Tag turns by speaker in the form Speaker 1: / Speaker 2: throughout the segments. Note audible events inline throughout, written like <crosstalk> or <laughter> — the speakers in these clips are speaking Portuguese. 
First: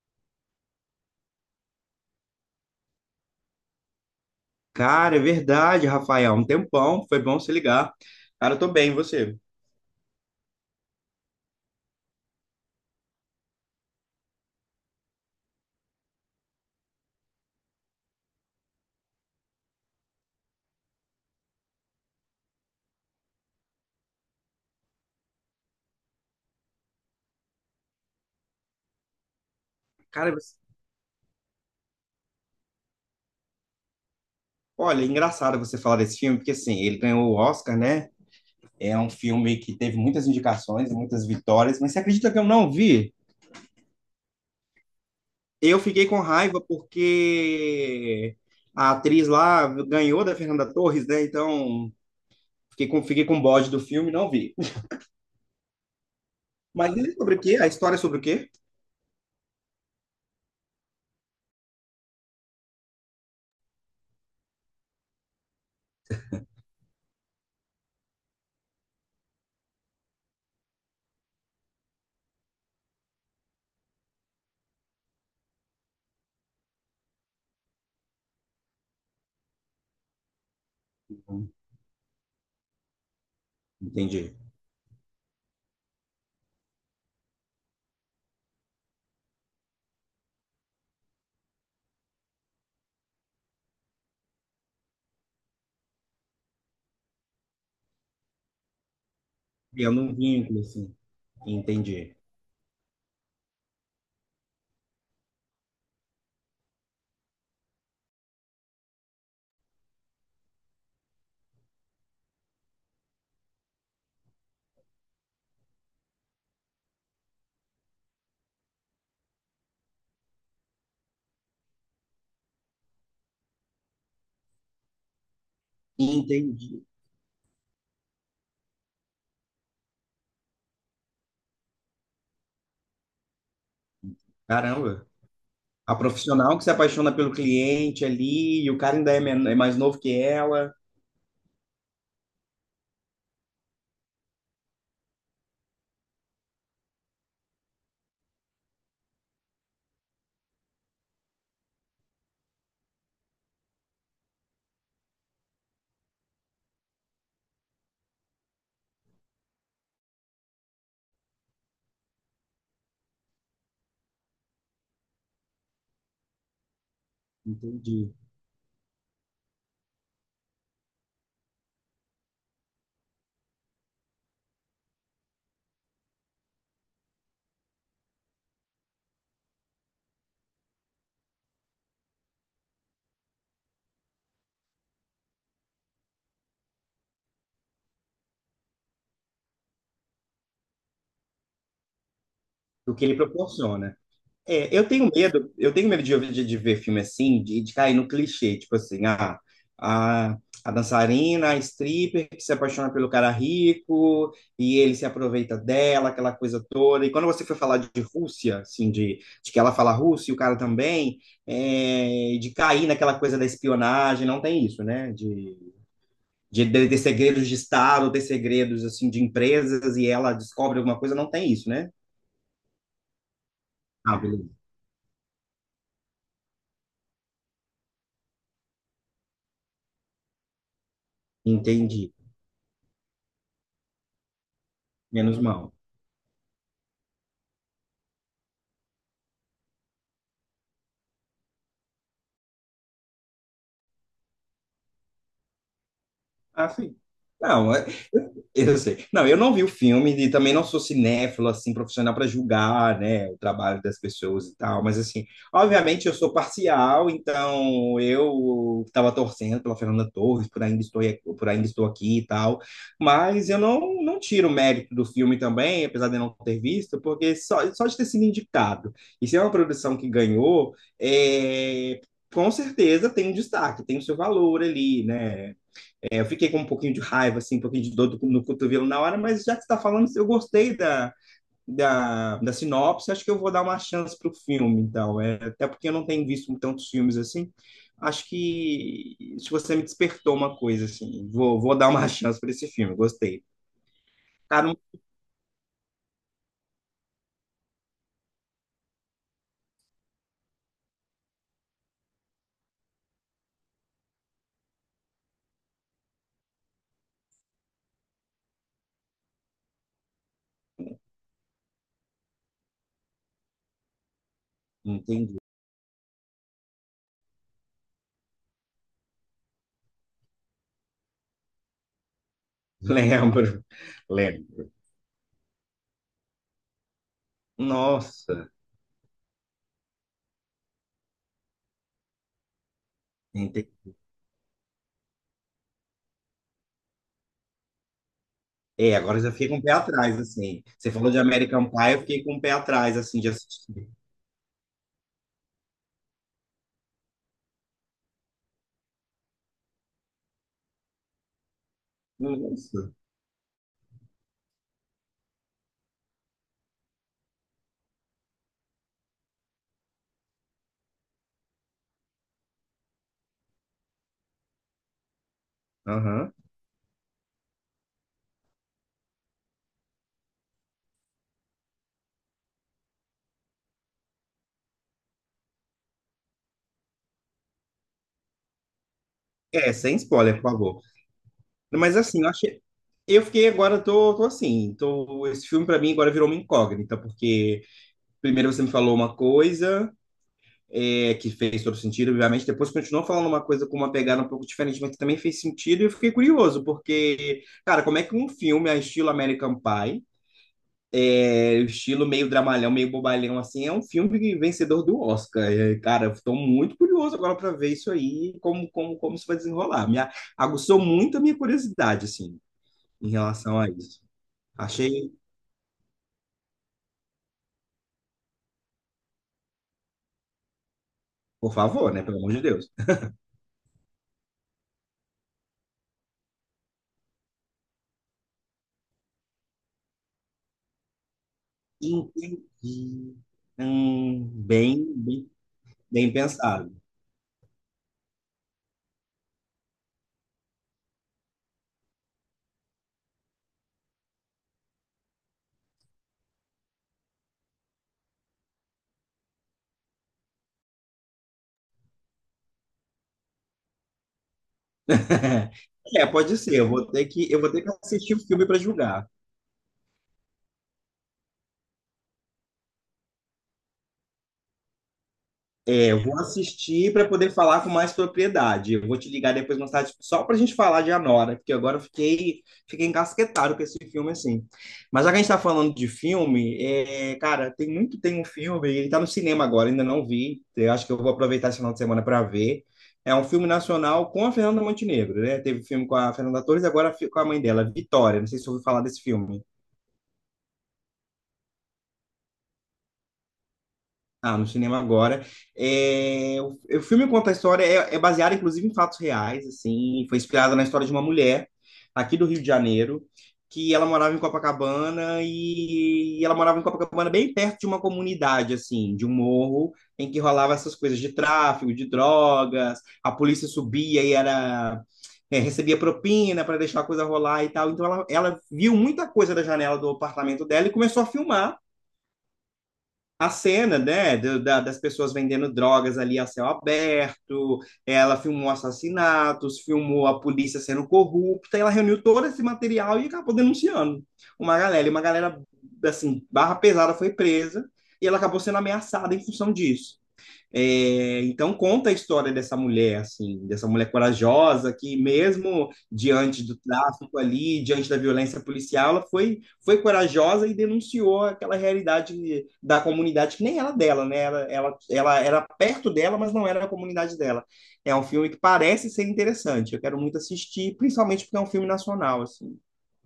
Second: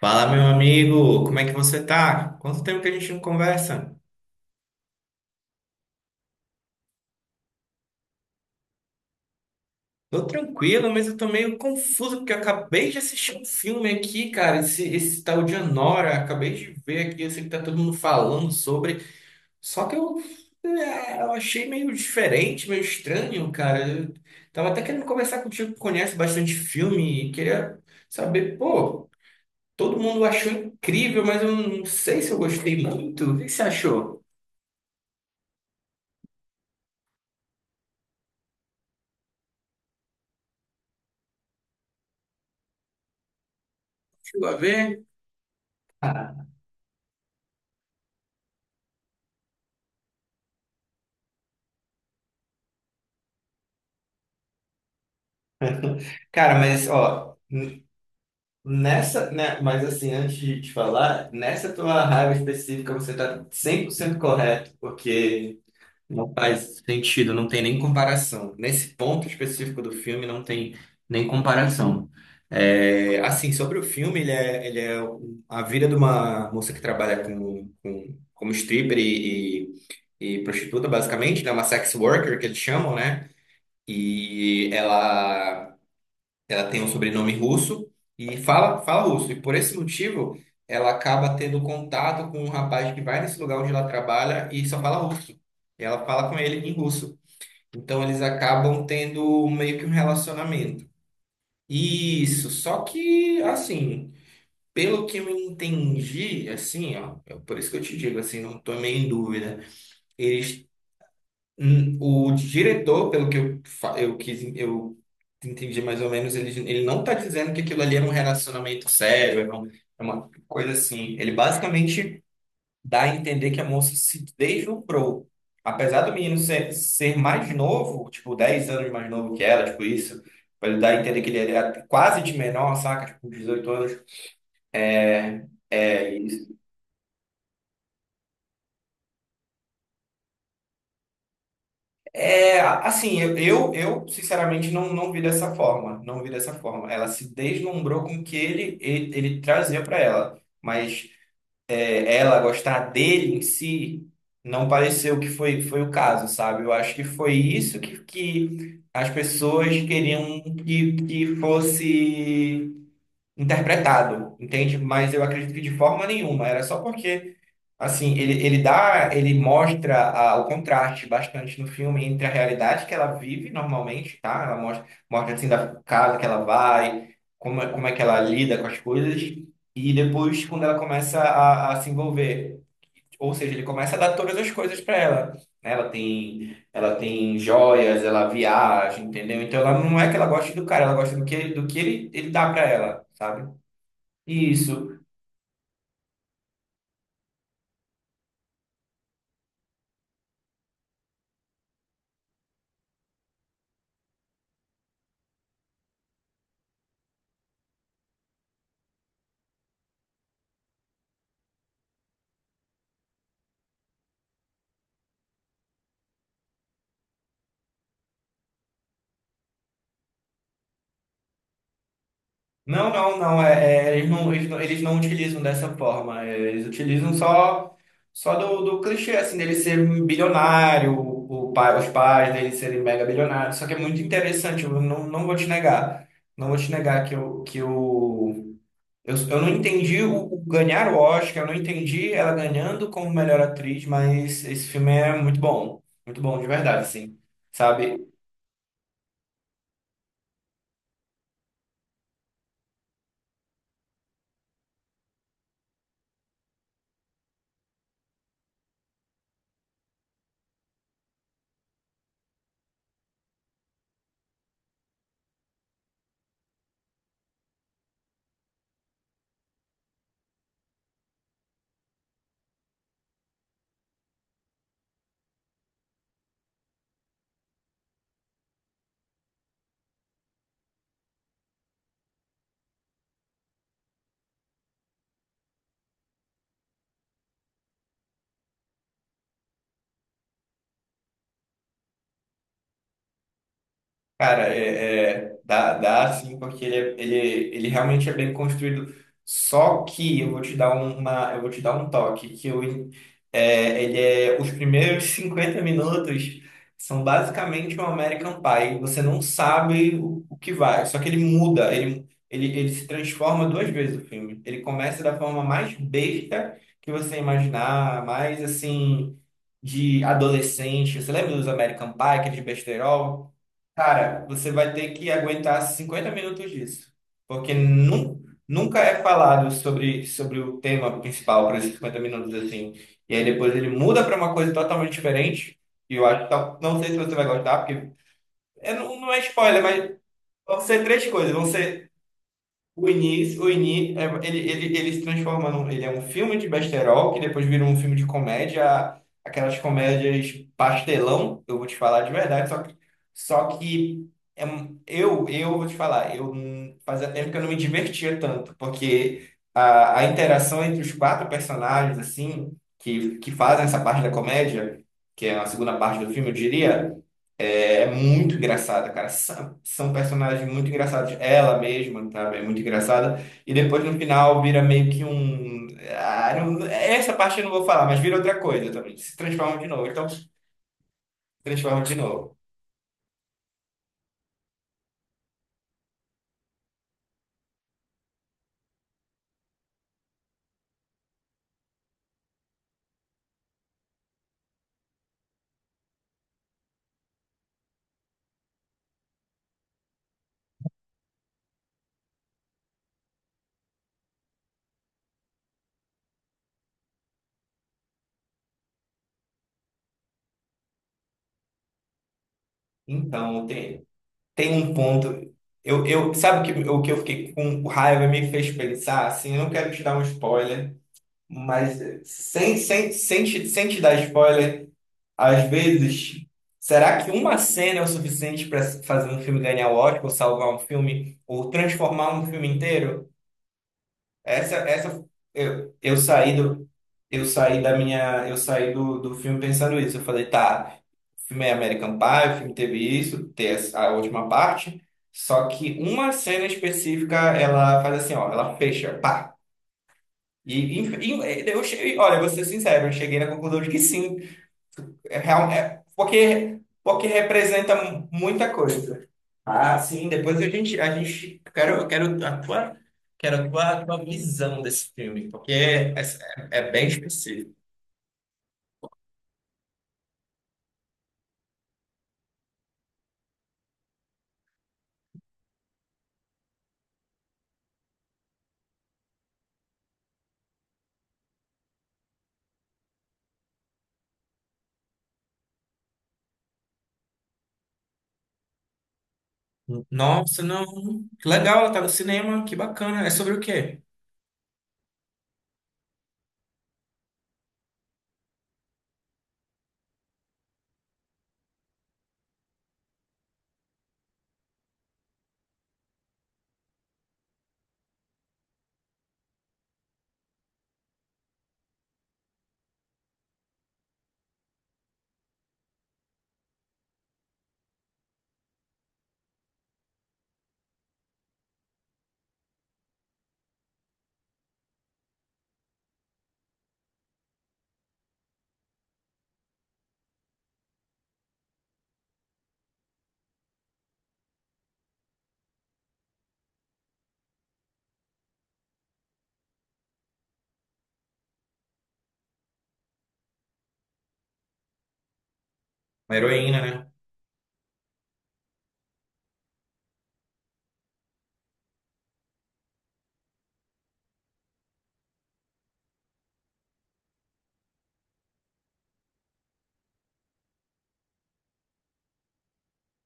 Speaker 1: Fala, meu amigo, como é que você tá? Quanto tempo que a gente não conversa?
Speaker 2: Cara, é verdade, Rafael. Um tempão, foi bom se ligar. Cara, eu tô bem, e você?
Speaker 1: Tô tranquilo, mas eu tô meio confuso porque eu acabei de assistir um filme aqui, cara. Esse tal de Anora, acabei de ver aqui. Eu sei que tá todo mundo falando sobre, só que eu achei meio diferente, meio estranho, cara. Eu tava até querendo conversar contigo que conhece bastante filme e queria saber, pô, todo mundo
Speaker 2: Cara,
Speaker 1: achou
Speaker 2: você-
Speaker 1: incrível, mas eu não sei se eu gostei muito. O que você achou?
Speaker 2: Olha, é engraçado você falar desse filme, porque assim, ele ganhou o Oscar, né? É um filme que teve muitas indicações, muitas vitórias, mas você acredita que eu não vi?
Speaker 1: Chegou a ver?
Speaker 2: Eu fiquei com raiva porque a atriz lá ganhou da Fernanda Torres, né? Então, fiquei com um bode do filme, e não vi.
Speaker 1: Cara, mas
Speaker 2: Mas ele é sobre
Speaker 1: ó,
Speaker 2: o quê? A história é sobre o quê?
Speaker 1: nessa, né, mas assim, antes de te falar, nessa tua raiva específica você tá 100% correto, porque não faz sentido, não tem nem comparação. Nesse ponto específico do filme não tem nem comparação. É, assim, sobre o filme, a vida de uma moça que trabalha como stripper e prostituta, basicamente, né, uma sex worker que eles chamam, né?
Speaker 2: Entendi.
Speaker 1: E ela tem um sobrenome russo e fala russo. E por esse motivo, ela acaba tendo contato com um rapaz que vai nesse lugar onde ela trabalha e só fala russo. E ela fala com ele em russo. Então eles acabam tendo meio que um
Speaker 2: Criando um vínculo,
Speaker 1: relacionamento.
Speaker 2: assim. Entendi.
Speaker 1: Isso, só que assim, pelo que eu entendi, assim, ó, é por isso que eu te digo assim, não tô meio em dúvida. Eles. O diretor, pelo que eu, fa- eu quis, eu entendi mais ou menos, ele não está dizendo que aquilo ali é um relacionamento sério, é uma coisa assim. Ele basicamente dá a entender que a moça se deslumbrou. Apesar do menino ser,
Speaker 2: Entendi.
Speaker 1: ser mais novo, tipo, 10 anos mais novo que ela, tipo isso, pra ele dar a entender que ele era quase de menor, saca? Tipo, 18 anos.
Speaker 2: Caramba.
Speaker 1: É,
Speaker 2: A
Speaker 1: é,
Speaker 2: profissional que se apaixona pelo cliente ali, e o cara ainda é mais novo que ela.
Speaker 1: é, assim, eu, sinceramente não vi dessa forma, não vi dessa forma. Ela se deslumbrou com o que ele trazia para ela, mas ela gostar dele em si não pareceu que foi o caso, sabe? Eu acho que foi isso que as pessoas queriam que fosse interpretado, entende? Mas eu acredito que de forma nenhuma, era só porque.
Speaker 2: Entendi.
Speaker 1: Assim, ele mostra o contraste bastante no filme entre a realidade que ela vive normalmente, tá? Ela mostra assim da casa que ela vai, como é que ela lida com as coisas, e depois quando ela começa a se envolver, ou seja, ele começa a dar todas as coisas para ela, né? Ela tem joias, ela viaja, entendeu? Então ela não é que ela goste do cara, ela gosta do que ele dá para
Speaker 2: O que
Speaker 1: ela,
Speaker 2: ele
Speaker 1: sabe?
Speaker 2: proporciona. É, eu
Speaker 1: Isso.
Speaker 2: tenho medo, eu tenho medo de, de ver filme assim, de cair no clichê, tipo assim, ah, a, a dançarina, a stripper que se apaixona pelo cara rico e ele se aproveita dela, aquela coisa toda. E quando você foi falar de Rússia, assim, de, que ela fala russo e o cara também, é, de cair naquela coisa da espionagem, não tem isso, né? De segredos de Estado, ter segredos assim de empresas e ela descobre alguma coisa, não tem isso, né?
Speaker 1: Não, não, não. É, é, eles
Speaker 2: Ah,
Speaker 1: não, eles
Speaker 2: beleza.
Speaker 1: não, eles não utilizam dessa forma. Eles utilizam só do clichê, assim, dele ser um bilionário, o pai, os
Speaker 2: Entendi.
Speaker 1: pais dele serem mega bilionários. Só que é muito interessante, eu não vou
Speaker 2: Menos
Speaker 1: te
Speaker 2: mal.
Speaker 1: negar. Não vou te negar que eu não entendi o ganhar o Oscar, eu não entendi ela ganhando como melhor atriz, mas esse filme é muito bom. Muito bom, de
Speaker 2: Ah,
Speaker 1: verdade,
Speaker 2: sim.
Speaker 1: sim.
Speaker 2: Não, é-
Speaker 1: Sabe?
Speaker 2: eu sei. Não, eu não vi o filme e também não sou cinéfilo, assim, profissional para julgar, né, o trabalho das pessoas e tal, mas, assim, obviamente eu sou parcial, então eu estava torcendo pela Fernanda Torres, por ainda estou aqui e tal, mas eu não, não tiro o mérito do filme também, apesar de não ter visto, porque só de ter sido indicado, e se é uma produção que ganhou, é, com certeza tem um destaque, tem o seu valor ali, né, eu fiquei com um pouquinho de raiva, assim, um pouquinho de dor no cotovelo na hora, mas já que você está falando, eu gostei da, da sinopse, acho que eu vou dar uma chance para o filme, então. É, até porque eu não tenho visto tantos filmes assim. Acho que se você me despertou uma coisa, assim, vou dar uma <laughs> chance para esse filme, gostei.
Speaker 1: Cara,
Speaker 2: Cara, não
Speaker 1: dá sim, porque ele realmente é bem construído. Só que eu vou te dar um toque, que eu, é, ele é, os primeiros 50 minutos são basicamente um American Pie. Você não sabe o que vai, só que ele muda, ele se transforma duas vezes o filme. Ele começa da
Speaker 2: entendi.
Speaker 1: forma mais besta que você imaginar, mais assim, de adolescente. Você lembra dos American Pie, aqueles besterol?
Speaker 2: Lembro,
Speaker 1: Cara, você
Speaker 2: lembro.
Speaker 1: vai ter que aguentar 50 minutos disso, porque nu-
Speaker 2: Nossa,
Speaker 1: nunca é falado sobre o tema principal para esses 50 minutos assim. E aí depois ele
Speaker 2: entendi.
Speaker 1: muda para uma coisa totalmente diferente. E eu acho que não sei se você vai gostar, porque é,
Speaker 2: É,
Speaker 1: não, não
Speaker 2: agora
Speaker 1: é
Speaker 2: eu já fiquei com
Speaker 1: spoiler,
Speaker 2: o pé
Speaker 1: mas
Speaker 2: atrás,
Speaker 1: vão
Speaker 2: assim.
Speaker 1: ser
Speaker 2: Você
Speaker 1: três
Speaker 2: falou de
Speaker 1: coisas. Vão
Speaker 2: American
Speaker 1: ser
Speaker 2: Pie, eu fiquei com o pé
Speaker 1: o
Speaker 2: atrás, assim, de
Speaker 1: início, o
Speaker 2: assistir.
Speaker 1: início, ele se transforma num. Ele é um filme de besterol que depois vira um filme de comédia, aquelas comédias pastelão, eu vou te falar de verdade, só que,
Speaker 2: Nossa,
Speaker 1: só que eu vou te falar, eu fazia tempo que eu não me divertia tanto, porque a interação entre os quatro personagens, assim, que fazem essa parte da comédia, que é a segunda parte do filme,
Speaker 2: aham.
Speaker 1: eu diria, é muito engraçada, cara. São personagens muito engraçados. Ela mesma, sabe? É muito engraçada. E depois no final vira meio que um. Essa parte eu não vou falar, mas vira outra coisa também. Se transforma de
Speaker 2: É,
Speaker 1: novo.
Speaker 2: sem
Speaker 1: Então, se
Speaker 2: spoiler, por favor.
Speaker 1: transforma de
Speaker 2: Mas assim, eu
Speaker 1: novo.
Speaker 2: achei. Eu fiquei agora, tô, tô assim, tô, Esse filme pra mim agora virou uma incógnita, porque primeiro você me falou uma coisa é, que fez todo sentido, obviamente, depois continuou falando uma coisa com uma pegada um pouco diferente, mas que também fez sentido, e eu fiquei curioso, porque, cara, como é que um filme a estilo American Pie é, o estilo meio dramalhão, meio bobalhão, assim, é um filme vencedor do Oscar. É, cara, estou muito curioso agora para ver isso aí, como, como isso vai desenrolar. Aguçou muito a minha curiosidade, assim, em
Speaker 1: Então,
Speaker 2: relação a
Speaker 1: tem,
Speaker 2: isso.
Speaker 1: tem um ponto.
Speaker 2: Achei,
Speaker 1: Sabe o que eu fiquei com raiva me fez pensar? Assim, eu não quero te dar um spoiler,
Speaker 2: por
Speaker 1: mas
Speaker 2: favor, né? Pelo amor de
Speaker 1: sem,
Speaker 2: Deus.
Speaker 1: sem, sem, te, sem te dar spoiler. Às vezes, será que uma cena é o suficiente para fazer um filme ganhar o Oscar, ou salvar um filme, ou transformar um filme inteiro?
Speaker 2: Entendi. Hum,
Speaker 1: Essa,
Speaker 2: bem,
Speaker 1: essa,
Speaker 2: bem,
Speaker 1: eu, eu
Speaker 2: bem
Speaker 1: saí do,
Speaker 2: pensado.
Speaker 1: eu saí do filme pensando isso. Eu falei, tá, o filme é American Pie, o filme teve isso, tem a última parte, só que uma cena específica, ela faz assim, ó, ela fecha, pá. E eu, cheguei olha, vou ser sincero, eu cheguei na conclusão de que sim. É real,
Speaker 2: <laughs>
Speaker 1: é-
Speaker 2: É, pode ser.
Speaker 1: porque, porque
Speaker 2: Eu vou ter que
Speaker 1: representa mu-
Speaker 2: assistir o filme
Speaker 1: muita
Speaker 2: para julgar.
Speaker 1: coisa. Ah, sim, depois eu quero a tua visão desse filme, porque
Speaker 2: É,
Speaker 1: é,
Speaker 2: eu
Speaker 1: é,
Speaker 2: vou
Speaker 1: é bem
Speaker 2: assistir para poder
Speaker 1: específico.
Speaker 2: falar com mais propriedade. Eu vou te ligar depois mais tarde só para a gente falar de Anora, porque fiquei encasquetado com esse filme assim. Mas já que a gente está falando de filme, é, cara, tem um filme, ele está no cinema agora, ainda não vi. Eu acho que eu vou aproveitar esse final de semana para ver. É um filme nacional com a Fernanda Montenegro, né? Teve filme com a Fernanda Torres, agora fi- com a mãe dela, Vitória. Não sei se você ouviu falar desse filme.
Speaker 1: Nossa, não. Que legal, ela tá no cinema, que bacana. É sobre o quê?
Speaker 2: Ah, no cinema agora. É, o filme conta a história, é, é baseado inclusive em fatos reais, assim, e foi inspirado na história de uma mulher aqui do Rio de Janeiro, que ela morava em Copacabana e ela morava em Copacabana bem perto de uma comunidade, assim, de um morro em que rolava essas coisas de tráfico, de drogas, a polícia subia e era é, recebia propina para deixar a coisa rolar e tal. Então ela viu muita coisa da janela do apartamento dela e começou a filmar a cena, né, das pessoas vendendo drogas ali a céu aberto, ela filmou assassinatos, filmou a polícia sendo corrupta, ela reuniu todo esse material e acabou denunciando uma galera, e uma galera, assim, barra pesada foi presa, e ela acabou sendo ameaçada em função disso. É, então conta a história dessa mulher, assim, dessa mulher corajosa que mesmo
Speaker 1: Uma
Speaker 2: diante do
Speaker 1: heroína, né?
Speaker 2: tráfico ali, diante da violência policial, ela foi, foi corajosa e denunciou aquela realidade da comunidade que nem era dela, né? Ela era perto dela, mas não era a comunidade dela. É um filme que parece ser interessante. Eu quero muito assistir, principalmente porque é um filme nacional, assim.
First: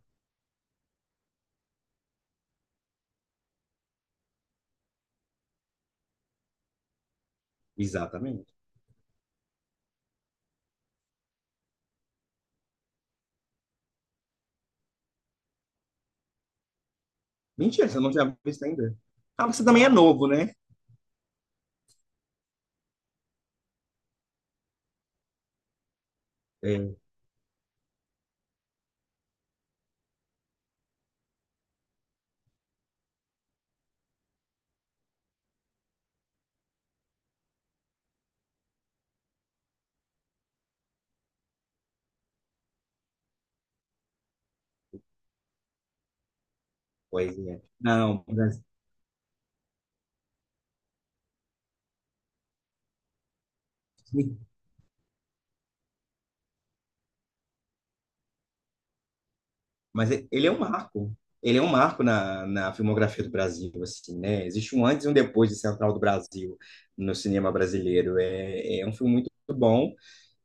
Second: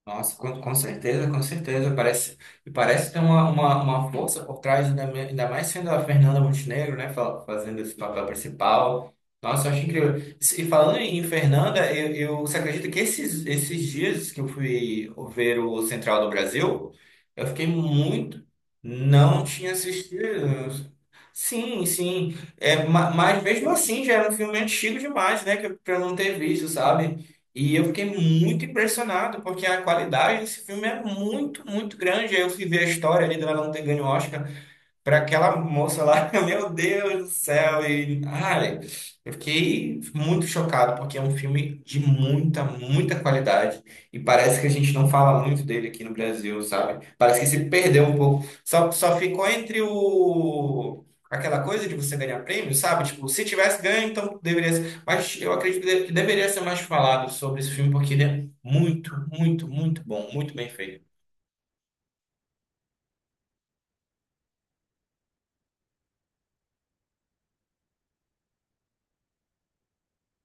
Speaker 1: Nossa, com certeza, com certeza. Parece ter uma força por trás, ainda mais sendo a Fernanda Montenegro, né, fazendo esse papel
Speaker 2: Exatamente.
Speaker 1: principal. Nossa, eu acho incrível. E falando em Fernanda, você acredita que esses dias que eu fui ver o Central do Brasil, eu fiquei
Speaker 2: Mentira, você não tinha
Speaker 1: muito.
Speaker 2: visto ainda.
Speaker 1: Não
Speaker 2: Ah, você
Speaker 1: tinha
Speaker 2: também é novo, né?
Speaker 1: assistido. Sim, sim. É, mas mesmo assim já era um filme antigo demais, né, pra eu não ter visto,
Speaker 2: É,
Speaker 1: sabe? E eu fiquei muito impressionado, porque a qualidade desse filme é muito, muito grande. Aí eu fui ver a história ali dela não ter ganho o Oscar para aquela moça lá, <laughs> meu Deus do céu, e ai, eu fiquei muito chocado porque é um filme de muita, muita qualidade e parece que a gente não fala muito dele aqui no Brasil, sabe?
Speaker 2: pois
Speaker 1: Parece que
Speaker 2: é.
Speaker 1: se perdeu um
Speaker 2: Não,
Speaker 1: pouco.
Speaker 2: mas...
Speaker 1: Só ficou entre o aquela coisa de você ganhar prêmio, sabe? Tipo, se tivesse ganho, então deveria ser. Mas eu acredito que deveria ser mais falado sobre esse filme porque ele é muito, muito, muito
Speaker 2: Mas e-
Speaker 1: bom,
Speaker 2: ele é
Speaker 1: muito
Speaker 2: um
Speaker 1: bem feito.
Speaker 2: marco. Ele é um marco na, na filmografia do Brasil, assim, né? Existe um antes e um depois de Central do Brasil no cinema brasileiro. É, é um filme muito bom.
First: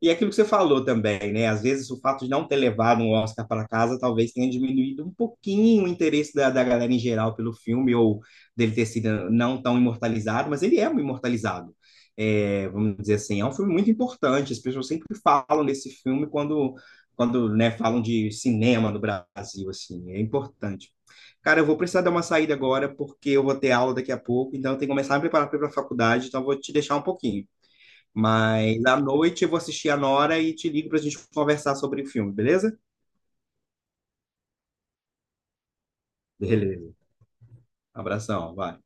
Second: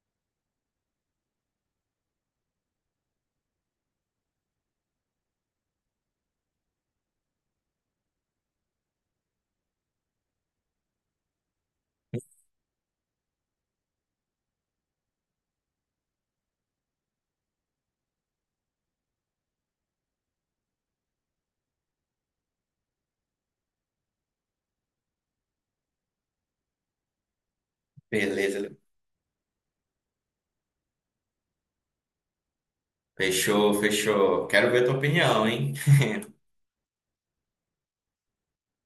Speaker 2: E aquilo que você falou também, né? Às vezes o fato de não ter levado um Oscar para casa talvez tenha diminuído um pouquinho o interesse da, da galera em geral pelo filme, ou dele ter sido não tão imortalizado, mas ele é um imortalizado. É, vamos dizer assim, é um filme muito importante. As pessoas sempre falam desse filme quando né, falam de cinema no Brasil, assim, é importante. Cara, eu vou precisar dar uma saída agora, porque eu vou ter aula daqui a pouco, então eu tenho que começar a me preparar para a faculdade, então eu vou te deixar um pouquinho.
Speaker 1: Beleza.
Speaker 2: Mas à noite eu vou assistir a Nora e te ligo para a gente conversar sobre o filme, beleza?
Speaker 1: Fechou, fechou. Quero ver a tua opinião, hein?
Speaker 2: Beleza. Abração, vai.